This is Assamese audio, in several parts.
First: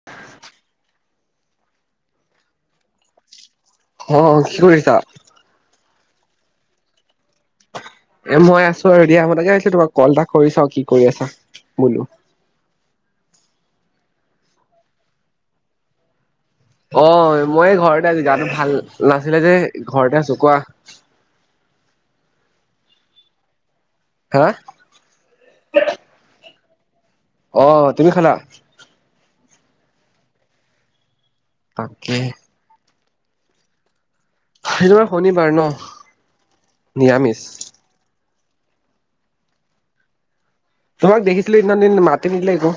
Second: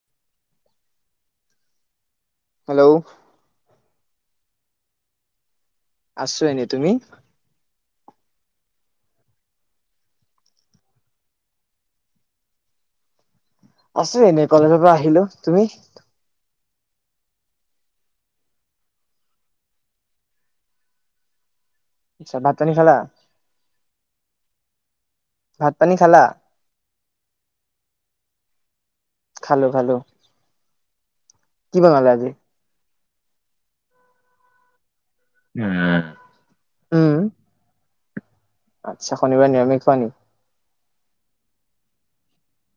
[inaudible] হেল্ল'? অ'! কি কৰিছা? আছোঁ এনে, তুমি? এ, মই আছোঁ আৰু দিয়া। মই তাকে ভাবিছোঁ, তোমাক ক'ল এটা কৰি চাওঁ, কি কৰি আছা বোলোঁ! আছোঁ এনেই, কলেজৰ পৰা আহিলোঁ। তুমি? অ'! মই ঘৰতে আজি, গাটো ভাল নাছিলে যে, ঘৰতে আছোঁ। কোৱা? আচ্ছা, ভাত-পানী খালা? [unintelligible] ভাত-পানী খালা? অ'! তুমি খালা? খালোঁ-খালোঁ। কি বনালে তাকে আজি? আজি তোমাৰ শনিবাৰ ন'? উম নিৰামিষ। আচ্ছা, শনিবাৰে নিয়ামিষ খোৱা নি? তোমাক দেখিছিলো সেইদিনাখনি, মাতে নিদিলা একো।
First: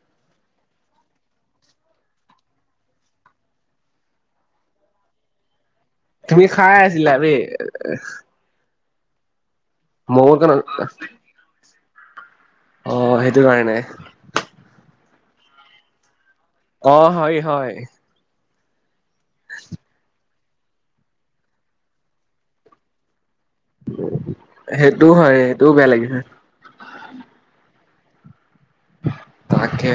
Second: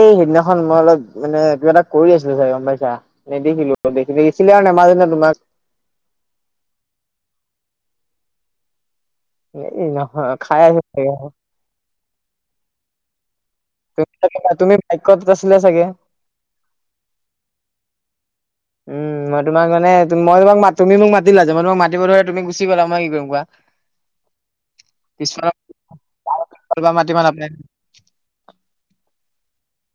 এই সেইদিনাখন, মই অলপ মানে কিবা এটা কৰি আছিলো চাগে গম পাইছা। নেদেখিলো, দেখিলে আৰু নামাতিম নে তোমাক। তুমি খাই আছিলা বে। এই ময়ো নহয় ত খাই আছে অ চাগে অক। অ' সেইটো কাৰণে। তুমি বাইকত আছিলে চাগে। অ' হয়, হয়। উম' মই তোমাক মানে, মই তোমাক, তুমি মোক মাতিলা যে মই তোমাক মাতিব ধৰোঁতে তুমি গুচি গলা, মই কি কৰিম কোৱা? সেইটো হয়, সেইটো বেয়া লাগিছে। [unintelligible] পা মাতিব নেপাই। তাকে,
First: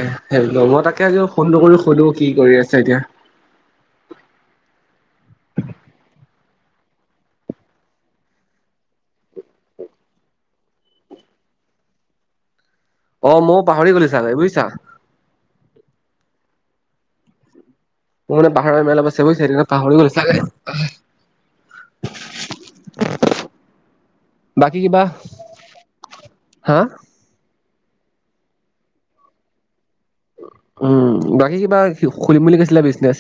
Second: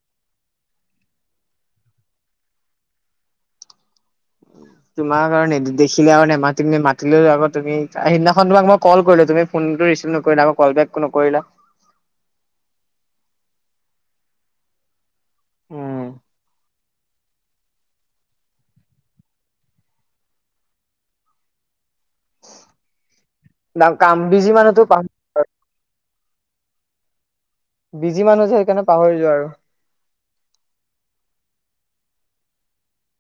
লগৰ এটাকে আজি ফোনটো কৰি সুধো, কি কৰি আছে এতিয়া? [inaudible] তোমাক আৰু দেখিলে আৰু নেমাতিম নে, মাতিলো আকৌ তুমি সেইদিনাখন তোমাক মই কল কৰিলো, তুমি ফোনটো ৰিচিভ নকৰিলা, আকৌ কল বেক নকৰিলা। অ' মইও পাহৰি গলো চাগে বুইছা। উম'। মোৰ মানে পাহৰা বেমাৰ অলপ আছে বুইছা, সেইটো কাৰণে পাহৰিলো গলোঁ চাগে। কাম বিজি বাকী মানুহতো কিবা? পাহ হা? বিজি মানুহ যে, সেইকাৰণে পাহৰিলো যোৱা আৰু। উম' বাকী কিবা খুলিম বুলি কৈছিলা বিজনেছ?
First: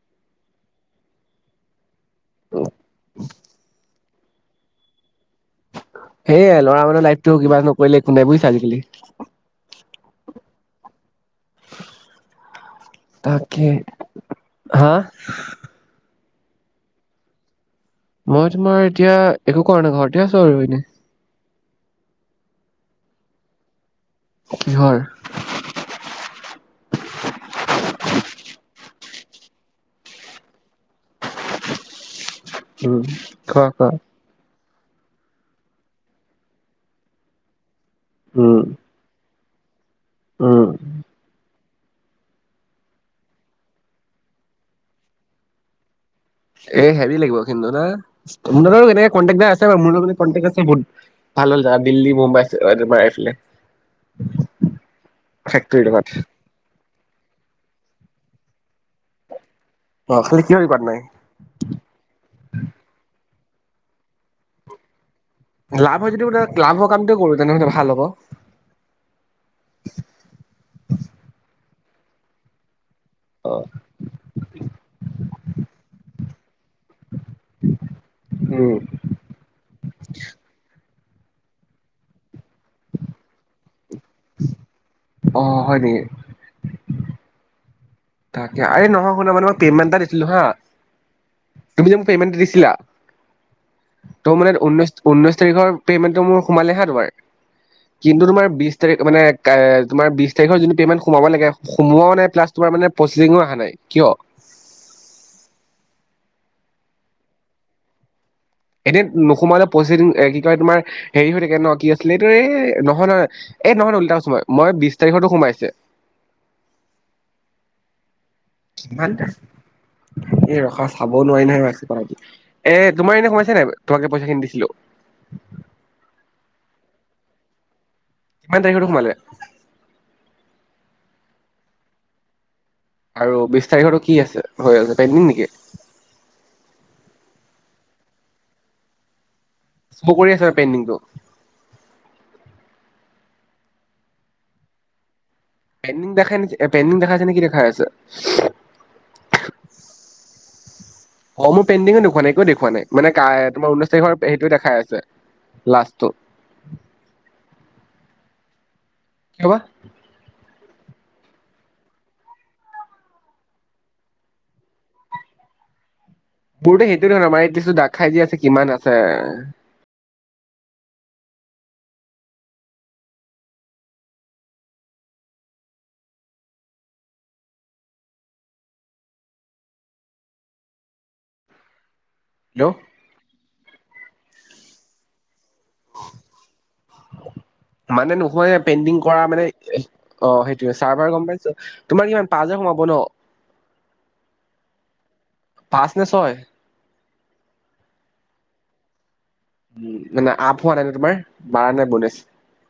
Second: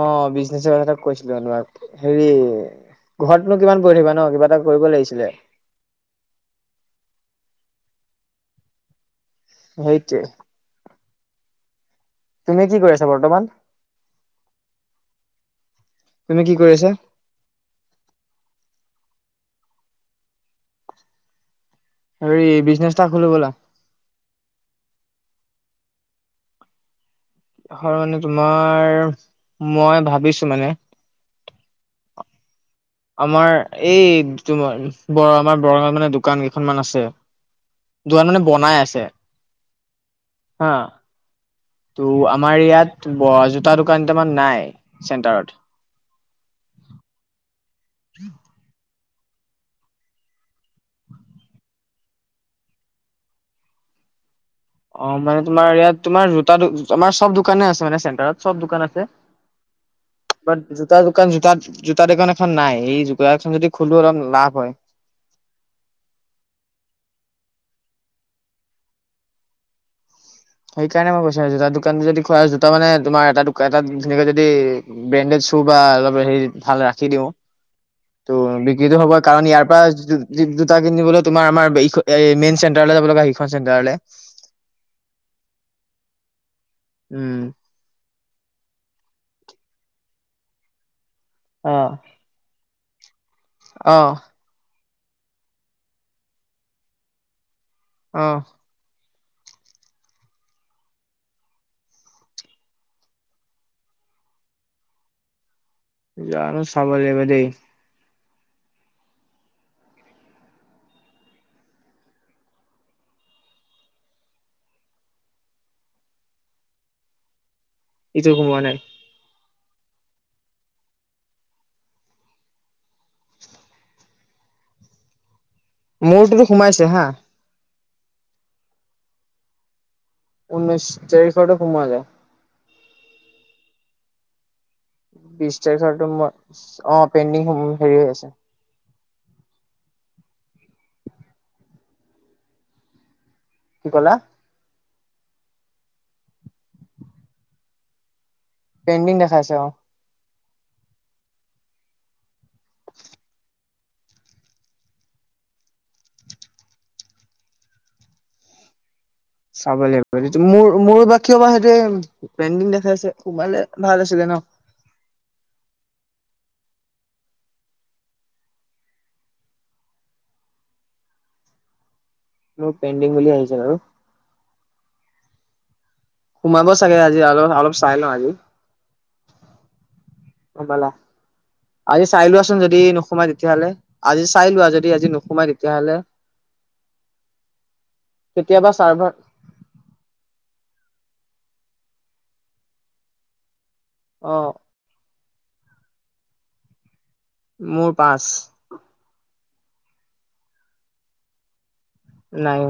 অ' বিজনেছৰ কথা এটা কৈছিলো মই তোমাক। হেৰি, ঘৰতনো কিমান বহি থাকিবা ন, কিবা এটা কৰিব লাগিছিলে। সেয়া ল'ৰা মানুহ লাইফটো কিবা নকৰিলে একো নাই বুইছা আজিকালি। সেইটোৱে। তুমি কি কৰি আছা বৰ্তমান? তাকে, হা? তুমি কি কৰি আছা? মই তোমাৰ এতিয়া একো কৰা নাই, ঘৰতে আছো আৰু এনেই। হেৰি বিজনেছ এটা খোলোঁ বলা। কিহৰ? কিহৰ মানে তোমাৰ, মই ভাবিছোঁ মানে। উম আমাৰ কোৱা কোৱা এই তোমাৰ ব আমাৰ বৰঙত মানে দোকান কেইখনমান আছে। দুকান মানে উম বনাই আছে, উম হা। টো' আমাৰ ইয়াত জোতা দোকান কেটামান নাই, চেণ্টাৰত। এ হেভি লাগিব কিন্তু ন, তোমাৰ এনে কন্টেকডা আছ মোৰ লগতে কন্টেক আছে বহুত ভাল ভাল জেগাত, দিল্লী, মুম্বাই তোমাৰ এইফালে। অ' মানে তোমাৰ ফেক্টৰী ইয়াত দোকানত তোমাৰ জোতা, তোমাৰ চব দোকানে আছে মানে, চেণ্টাৰত চব দোকান আছে। অ খালি কিহৰ বাট দোকানত নাই। জুতা দোকান, জুতাত জোতা দোকান এখন নাই, সেই জোতা এখন যদি খুলো অলপ লাভ হয়। লাভ হয় যদি বোলে লাভ হোৱা কামটো কৰো, তেনেহ'লে ভাল হ'ব। সেইকাৰণে মই কৈছোঁ, জোতা দোকানটো যদি খোৱা জোতা মানে তোমাৰ এটা অ তেনেকে যদি ব্ৰেণ্ডেড শ্বু বা অলপ হে ভাল ৰাখি দিওঁ। টো উম বিক্ৰীটো হ'বই। কাৰণ ইয়াৰ পৰা জো, জো, জোতা কিনিবলৈ তোমাৰ আমাৰ, মেইন চেণ্টাৰলৈ যাব লগা সিখন চেণ্টাৰলৈ। অ, হয় নেকি? উম, তাকে আৰে, নহয় শুন মানে মই পেমেণ্ট এটা দিছিলো হা, অ তুমি যে মোক পেমেণ্টটো দিছিলা। অ, ত ঊনৈশ, ঊনৈশ তাৰিখৰ পেমেণ্টটো সোমালেহে ধৰে, কিন্তু অ তোমাৰ বি তাৰিখ, মানে তোমাৰ বিশ তাৰিখৰ যোনটো পেমেণ্ট সোমাব লাগে, সোমোৱাও নাই প্লাছ তোমাৰ প্ৰচিচিঙো অহা নাই, কিয়? জানো, চাব লাগিব দেই। এনে নোসোমালে প্ৰচি, কি কয় তোমাৰ হেৰি হৈ থাকে ন, কি আছিলে এইটো এই নহয়, নহয়, এই নহয় উল্টাচো মই, মই বিশ তাৰিখৰতো সোমাইছে। ইটো, সোমোৱা নাই? এই, ৰখা চাবও নোৱাৰি নহয়, [inaudible] এই, তোমাৰ এনেই সমাইছে নাই, তোমালোকে পইচা খিনি দিছিলো। মোৰটোতো, সোমাইছে হা। কিমান তাৰিখৰটো সোমালে? ঊনৈছশ তাৰিখৰটো, সোমালে। আৰু বিশ তাৰিখতো কি আছে, হৈ আছে। পেণ্ডিং নেকি বিশ তাৰিখটো মই অ, পেণ্ডিং হেৰি হৈ আছে। [inaudible] কৰি আছোঁ, পেইণ্ডিংটো। কি ক'লা? পেণ্দিং দেখাই ন, পেণ্ডিং দেখাইছে নে, কি দেখাই আছে? পেণ্ডিং দেখাইছে অ, [inaudible] অ মোৰ পেণ্ডিংঙো দেখুৱা নাই, একোও দেখুৱা নাই মানে তোমাৰ ঊনৈছ তাৰিখৰ হেইটোৱে দেখাই আছে। লাচটো চাব, লাগিব। মোৰ মোৰ বা কিয় বা সেইটোৱে পেণ্ডিং দেখাই আছে, সোমালে ভাল আছিলে ন। মোৰতো সেইটোৱে ন, [inaudible] আমাৰ হিটো দেখাই যি আছে কিমান আছে? মোৰ পেণ্ডিং বুলি আহিছে আৰু। সোমাব চাগে আজি, আলপ অলপ চাই লও আজি। গম পালা। আজি চাই লোৱাচোন হেল্ল' যদি নোসোমাই তেতিয়াহ'লে, আজি চাই লোৱা যদি আজি নোসোমাই তেতিয়া মানে নোসোমা, কেতিয়াবা পেনণ্ডিং চাৰ্ভাৰ কৰা মানে অ, সেইটোয়ে চাৰ্ভাৰ গম পাইছো, তোমাৰ কিমান পাচঁহে হাজাৰ সোমাব ন, অ, পাঁচ নে, ছয়? মোৰ, পাঁচ। উম, মানে আপ হোৱা নাই ন, তোমাৰ মাৰা নাই বনেছ। নাই,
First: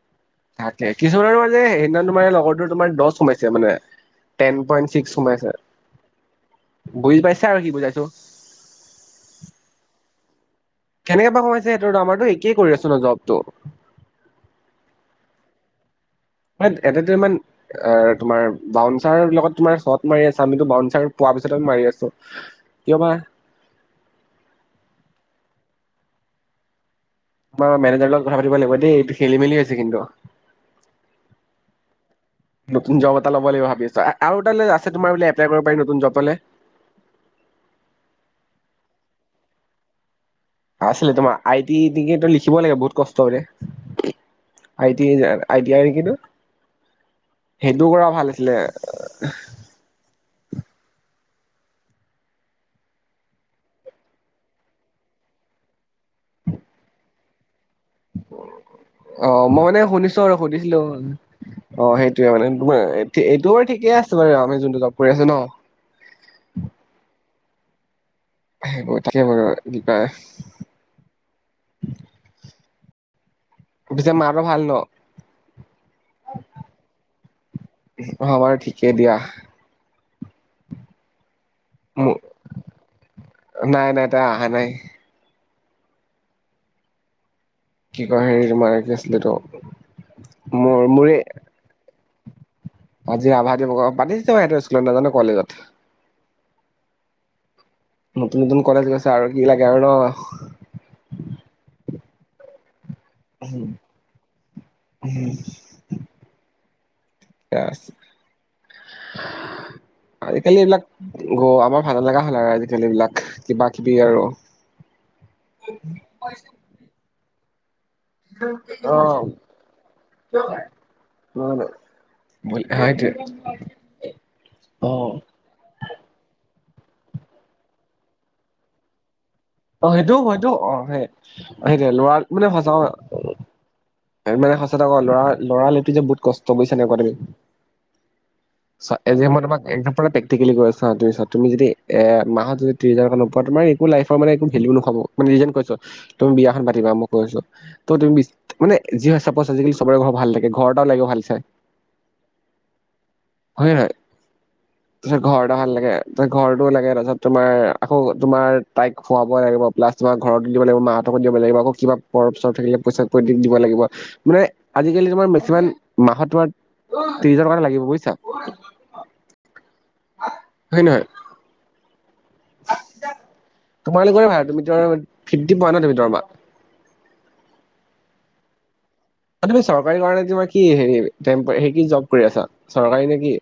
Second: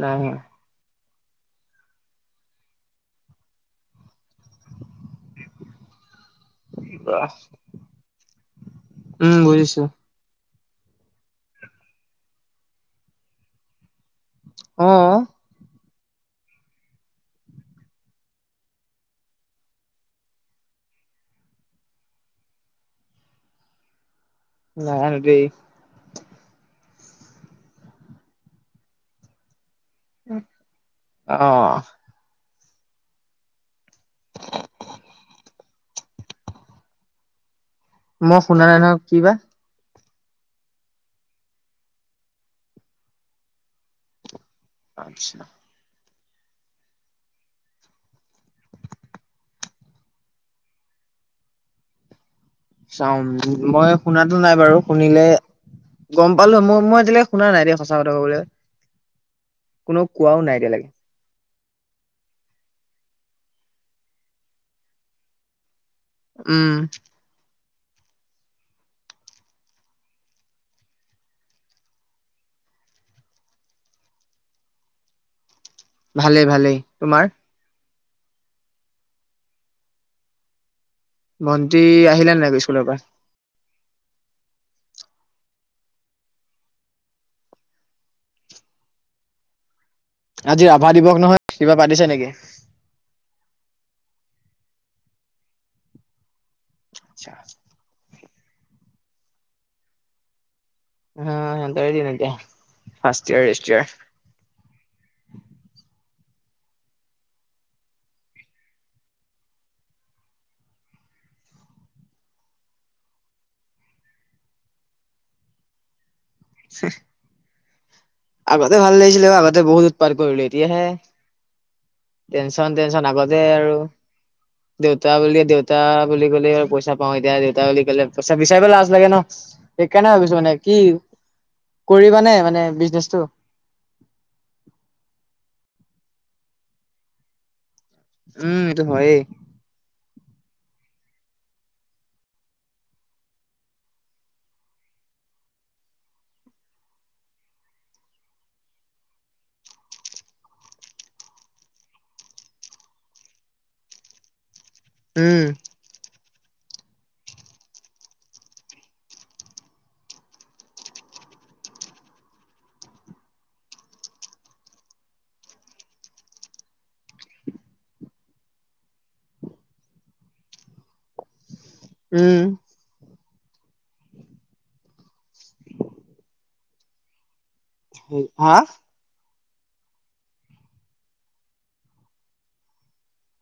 নাই, নাই। তাকে, কিছুমান আৰু মানে সেইদিনা তোমাৰ লগৰতোৰ তোমাৰ দহ সোমাইছে মানে। টেন পইণ্ট ছিক্স, সোমাইছে। বুজি পাইছো আৰু কি বুজাইছো। উম বুজিছো কেনেকে বা সমাইছে সেইটো, আমাৰো একেই কৰি আছো ন, জবটো। অ, ৱাইট এডিতৰ্মন [unintelligible] তোমাৰ বাউন্চাৰৰ লগত তোমাৰ শ্বট মাৰি আছে, আমিতো বাউচাৰ পোৱাৰ পিছত মাৰি আছো। কিয় বা? নাজানো দেই। তোমাৰেনেজৰ লগ কথা পাতি লাগিব দ এইটো খেলি-মেলি হৈছে কিন্তু। উম, অ' নতুন জব এটা ল'ব লাগিব ভাবিছ আৰু এটাল আছে তোমাৰোলে এপ্লাই কৰিব পাৰি নতুন জব পালে। মই শুনা নাই নহক কি বা? আছিলে তোমাৰ আই টি ত লিখিব লাগে বহুত কষ্টৰে আই টি আচ্ছা আই য়াই নেকিতো সেইটো কৰা ভাল আছিলে। চাও মই শুনাতো নাই বাৰু শুনিলে গম পালো মই এতিয়য়াক শুনা নাই দেন। অ'মই মানে কোনো শুনিছো আৰু কোৱাও নাই সুধিছিলো। এতিয়ালৈকে অ' সেইটোৱে মানে এইটো বাৰু ঠিকেই আছে বাৰু আমি যোনটো জব কৰি আছো ন। উম, সেইবোৰ তাকে কৰিব কিবা? [unintelligible] পিছে মাৰো ভাল ন? ভালেই, ভালেই তোমাৰ? অ' বাৰু ঠিকেই দিয়া। ভন্তি আহিলে নে নাইক স্কুলৰ পৰা? নাই, নাই তাই আহা নাই। কি বা হেৰি তোমাৰে আছিলে এইটো। আজি মোৰ ৰাভা মোৰে দিৱস নহয় কিবা পাতিছে নেকি? আজি ৰাভা দিৱস পাতিছে মই স স্কুলত নাজানো কলেজত। আচ্ছা। নতুন, নতুন কলেজ গৈছে আৰু কি লাগে আৰু ন। হম এন্ত হদিনন এতিয়া ফাস হ এষ্ট। [unintelligible] উম, ঠিকে আছে আজিকালি এইবিলাক গ আমাৰ ভালা লগা হ'ল আৰু আজিকালি এই বিলাক কিবা কিবি আৰু। [unintelligible] হহ, আগতে ভাল অ লাগিছিলে আগতে বহুত উৎপাৰ কৰিলো এতিয়াহে। টেনচন, টেনচন সেইটোৱে আগতে আৰু অ দেউতা বুলিয় দেউতা দেউতা বুলি কলে পইচা পাও এতিয়া দেউতা বুলি ক'লে পইচা বিচাৰিব লাজ লাগে ন। সেইকাৰণে অ'সেইটো ভাবিছো হয়তটো মানে কি অ'সেই সেইটো লৰা কৰিবানে মানে সজাও বিজনেচটো উম, মানে ক খচা কথা লৰা যে বহুত কষ্ট চব গৈছে নিউ গুৱাহাটীলৈ, উম এইটো চা এ হয়েই জি এমৰ লগত এসম্প্লে প্ৰেক্টিকলী কৈ আছো ছা তু তুমি যদি এ মাহত যদি ত্ৰছ হাজাৰ নোপোৱা তোমাৰ একো লাইফৰ মানে হেল নাব মানে কৈছ তুমি বিয়াখন পাতিবা মই কৈ আছো। ত তুমি মানে যি হয় চাপজ আজিকালি চবৰে ঘৰৰ ভাল থাকে ঘৰটাও লাগে ভাল চাই। হয় নহয়। তাৰপিছত ঘৰ উম এটা ভাল লাগে তছত ঘৰটো লাগে তাৰপিছত তোমাৰ আকৌ তোমাৰ তাইক খুৱাব লাগিব প্লাছ তোমাৰ ঘৰতো দিব লাগ মাহঁতক দিব লাগিব আকৌ কিবা পৰফ চৰফ থাকিলে পইচা প দি দিব লাগিব। মানে আজিকালি তোমাৰ মেক্সিমাম মাহত তোমাৰ ত্ৰিশ হাজাৰ টকা লাগিব বুজিছা। হয়, নহয়। উম। তোমালোকৰে ভাল, তুমি ধৰ ফি্তি পোৱা ন তুমি দৰমহা। হা? তুমি চৰকাৰী কৰা নে তোমাৰ কি হেৰি, হে কি জব কৰি আছা, চৰকাৰী নে কি?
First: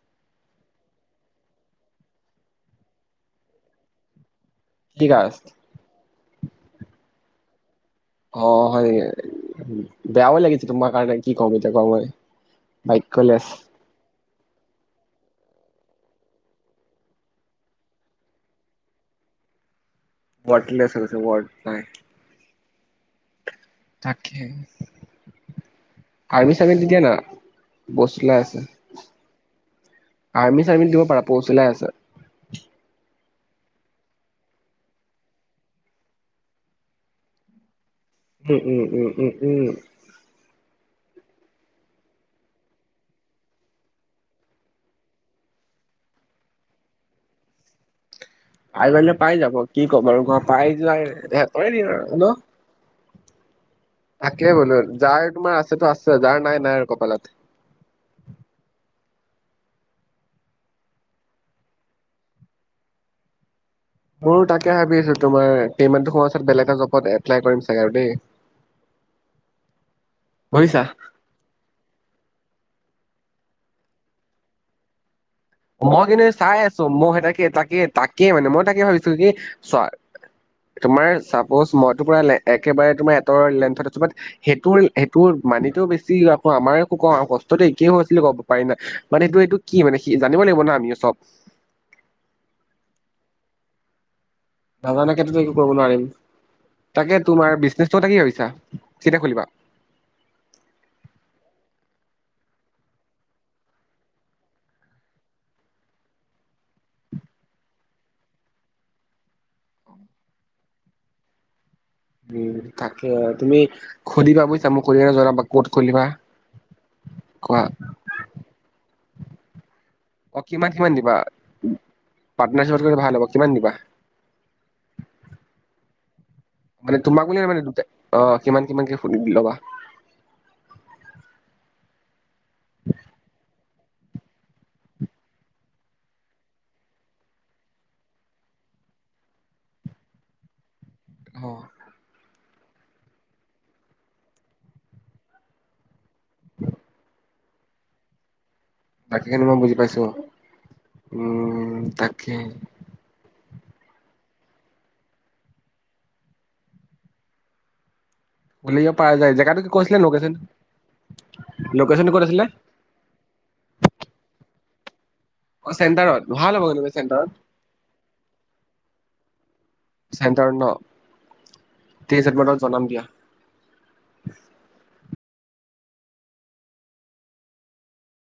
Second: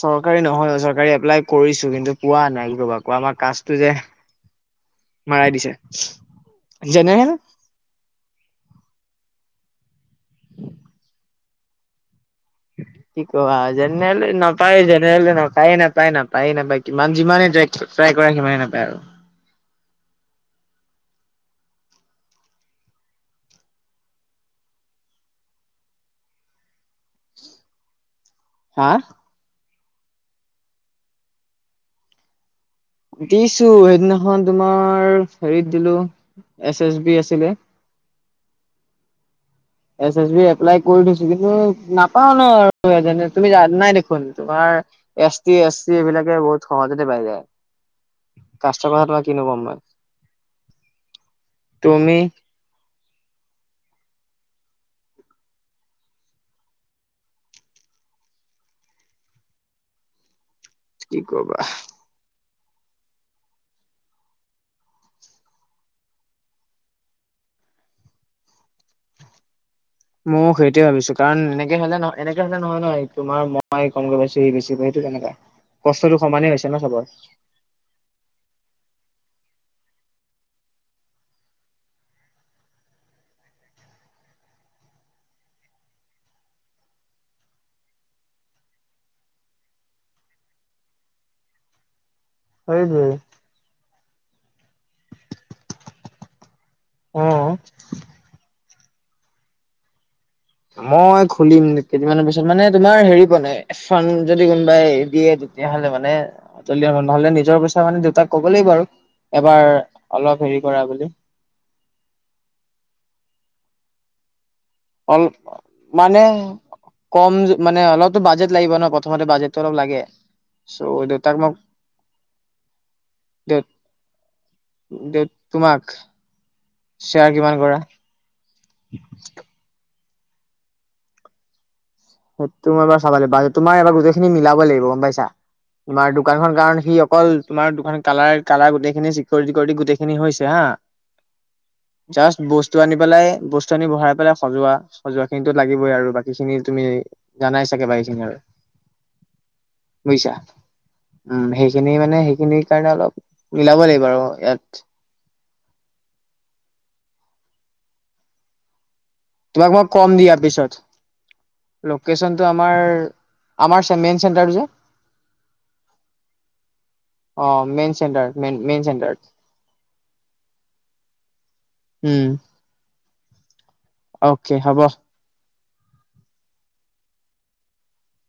চৰকাৰী নহয় অ' চৰকাৰী এপ্লাই কৰিছো, কিন্তু পোৱা নাই ৰবা, আকৌ আমাৰ কাচতটো যে কি কাষ্ট [unintelligible] দিছে, জেনেৰেল। অ', হয় নেকি, বেয়াও লাগিছে তোমাৰ কাৰণে, কি কম এতিয়া তোমাক মই। কি বাক্যলেছ কবা জেনেৰেলে নাপায়েই, জেনেৰেলে নাপায়েই নাপায়, নাপায়েই নাপায়, কিমান যিমানেই ট্ৰাই কৰা সিমানেই নাপায় আৰু। ৱাৰ্তলেছ হৈ গৈছে, ৱৰ্ত নাই। তাকে, আৰ্মি চাৰ্মিতো দিয়া না, পোষ্ট উলাই আছে। হা? আৰ্মি চাৰ্মিত দিব পৰা পোষ্ট উলাই আছে। দিছো, সেইদিনাখন তোমাৰ হেৰিত দিলো, এছ এছ বি আছিলে। উম, উম, উম, উম, উম, উম। এছ এছ বি এপ্লাই কৰি থৈছো, কিন্তু নাপাওঁ ন আৰু তুমি য যানাই দেখোন তোমাৰ এছ টি এছ চি, এইবিলাকে বহুত সহজতে পাই যায়। [unintelligible] কাষ্টৰ কথা [unintelligible] তোমাক পাই কিনো যাব মই কি কম আৰু ন, পাই যাই [unintelligible] কৰে দিম আৰু তুমি ন। তাকে বোলো, যাৰ তোমাৰ আছেটো আছে, যাৰ নাই নাই আৰু কপালত। কি কবা। মোৰো তাকে ভাবি আছো, তোমাৰ পেমেণ্টটো হোৱা পাছত, বেলেগ এটা জবত এপ্লাই কৰিম চাগে আৰু দেই। [inaudible] মইও সেইটোৱে বুজিছা ভাবিছো কাৰণ এনেকে হ'লে নহয় এনেকে হ'লে নহয় ন, তোমাৰ মই কম গৈ পাইছোহি বেছি সেইটো কেনেকা। মই কষ্টটো কিন্তু সমানেই চাই হৈছে ন আছো, চবৰ মই সেই তাকে তাকে, তাকে মানে মই তাকে ভাবিছো, কি চোৱা তোমাৰ চাপ'জ মইতো পৰা একেবাৰে তোমাৰ এটৰ লেন্থত আছো বাত সেইটোৰ, সেইটোৰ মানিতো বেছি আকৌ আমাৰ হ'ব কষ্টটো একেই হৈ আছিলে ক পাৰি নাই মানে এইটো, এইটো কি মানে সি জানিব লাগিব ন আমি চব। উম হম। নাজানাকেতো একো কৰিব নোৱাৰিম, তাকে অ তোমাৰ বিজনেছটো কথা কি ভাবিছা, কেতিয়া খুলিবা? মই খুলিম কেইদিনমানৰ পিছত মানে, তোমাৰ হেৰি বনাই ফাণ্ড যদি কোনোবাই দিয়ে তেতিয়াহ'লে মানে, নহ'লে নিজৰ পইচা মানে দেউতাক ক'ব লাগিব আৰু। এবাৰ অলপ হেৰি কৰা বুলি। উম তাকে, তুমি সুধিবা বুজিছা মোক সুধি কেনে অল জনাব ক'ত খুলিবা। মানে কম কোৱা মানে অলপতো বাজেট লাগিব ন, প্ৰথমতে বাজেটটো অলপ লাগে। অ', কিমান কিমান চ' দিবা, দেউতাক মোক পাৰ্টনাৰশ্বিপ কৰিলে ভাল হ'ব দে কিমান দিবা? দে, তোমাক? মানে তোমাক শ্বেয়াৰ বুলি কিমান কৰা নহয়, অ' কিমান কিমানকৈ কৰি ল'বা? সেইটো মই এবাৰ চাব লাগিব তোমাৰ এবাৰ গোটেই খিনি মিলাব লাগিব, গম পাইছা। তোমাৰ দোকানখন কাৰণ সি অকল তোমাৰ দোকান কালাৰ, কালাৰ গোটেইখিনি চিকৰীতি তিকৌৰিতি গোটেইখিনি খিনি হৈছে হা, অ', জাষ্ট বস্তু বস্তু আনি পেলাই বস্তু আনি বহাই পেলাই সজোৱা, সজোৱা খিনিতো লাগিবই আৰু বাকীখিনি তুমি জানাই চাগে বাকিখিনি আৰু। বাকীখিনি মই বুজি পাইছো বুজিছা, উম সেইখিনি মানে সেইখিনিৰ কাৰণে অলপ মিলাব লাগিব আৰু ইয়াত। খুলিব পাৰা যায় যে তোমাক মই কম দিয়া পিছত। লোকেশ্যনটো ক'ত আছিলে লোকেশচনটো আমাৰ আমাৰ ছে মেইন চেণ্টাৰটো যে অ' চেণ্টাৰত, ভাল হ'ব যেনিবা চেণ্টাৰত। অ' মেইন চেণ্টাৰত। মেইন মেইন চেণ্টাৰত। চেণ্টাৰত ন? ঠিক উম আছে তোমাক মই জনাম দিয়া। অ'কে হ'ব।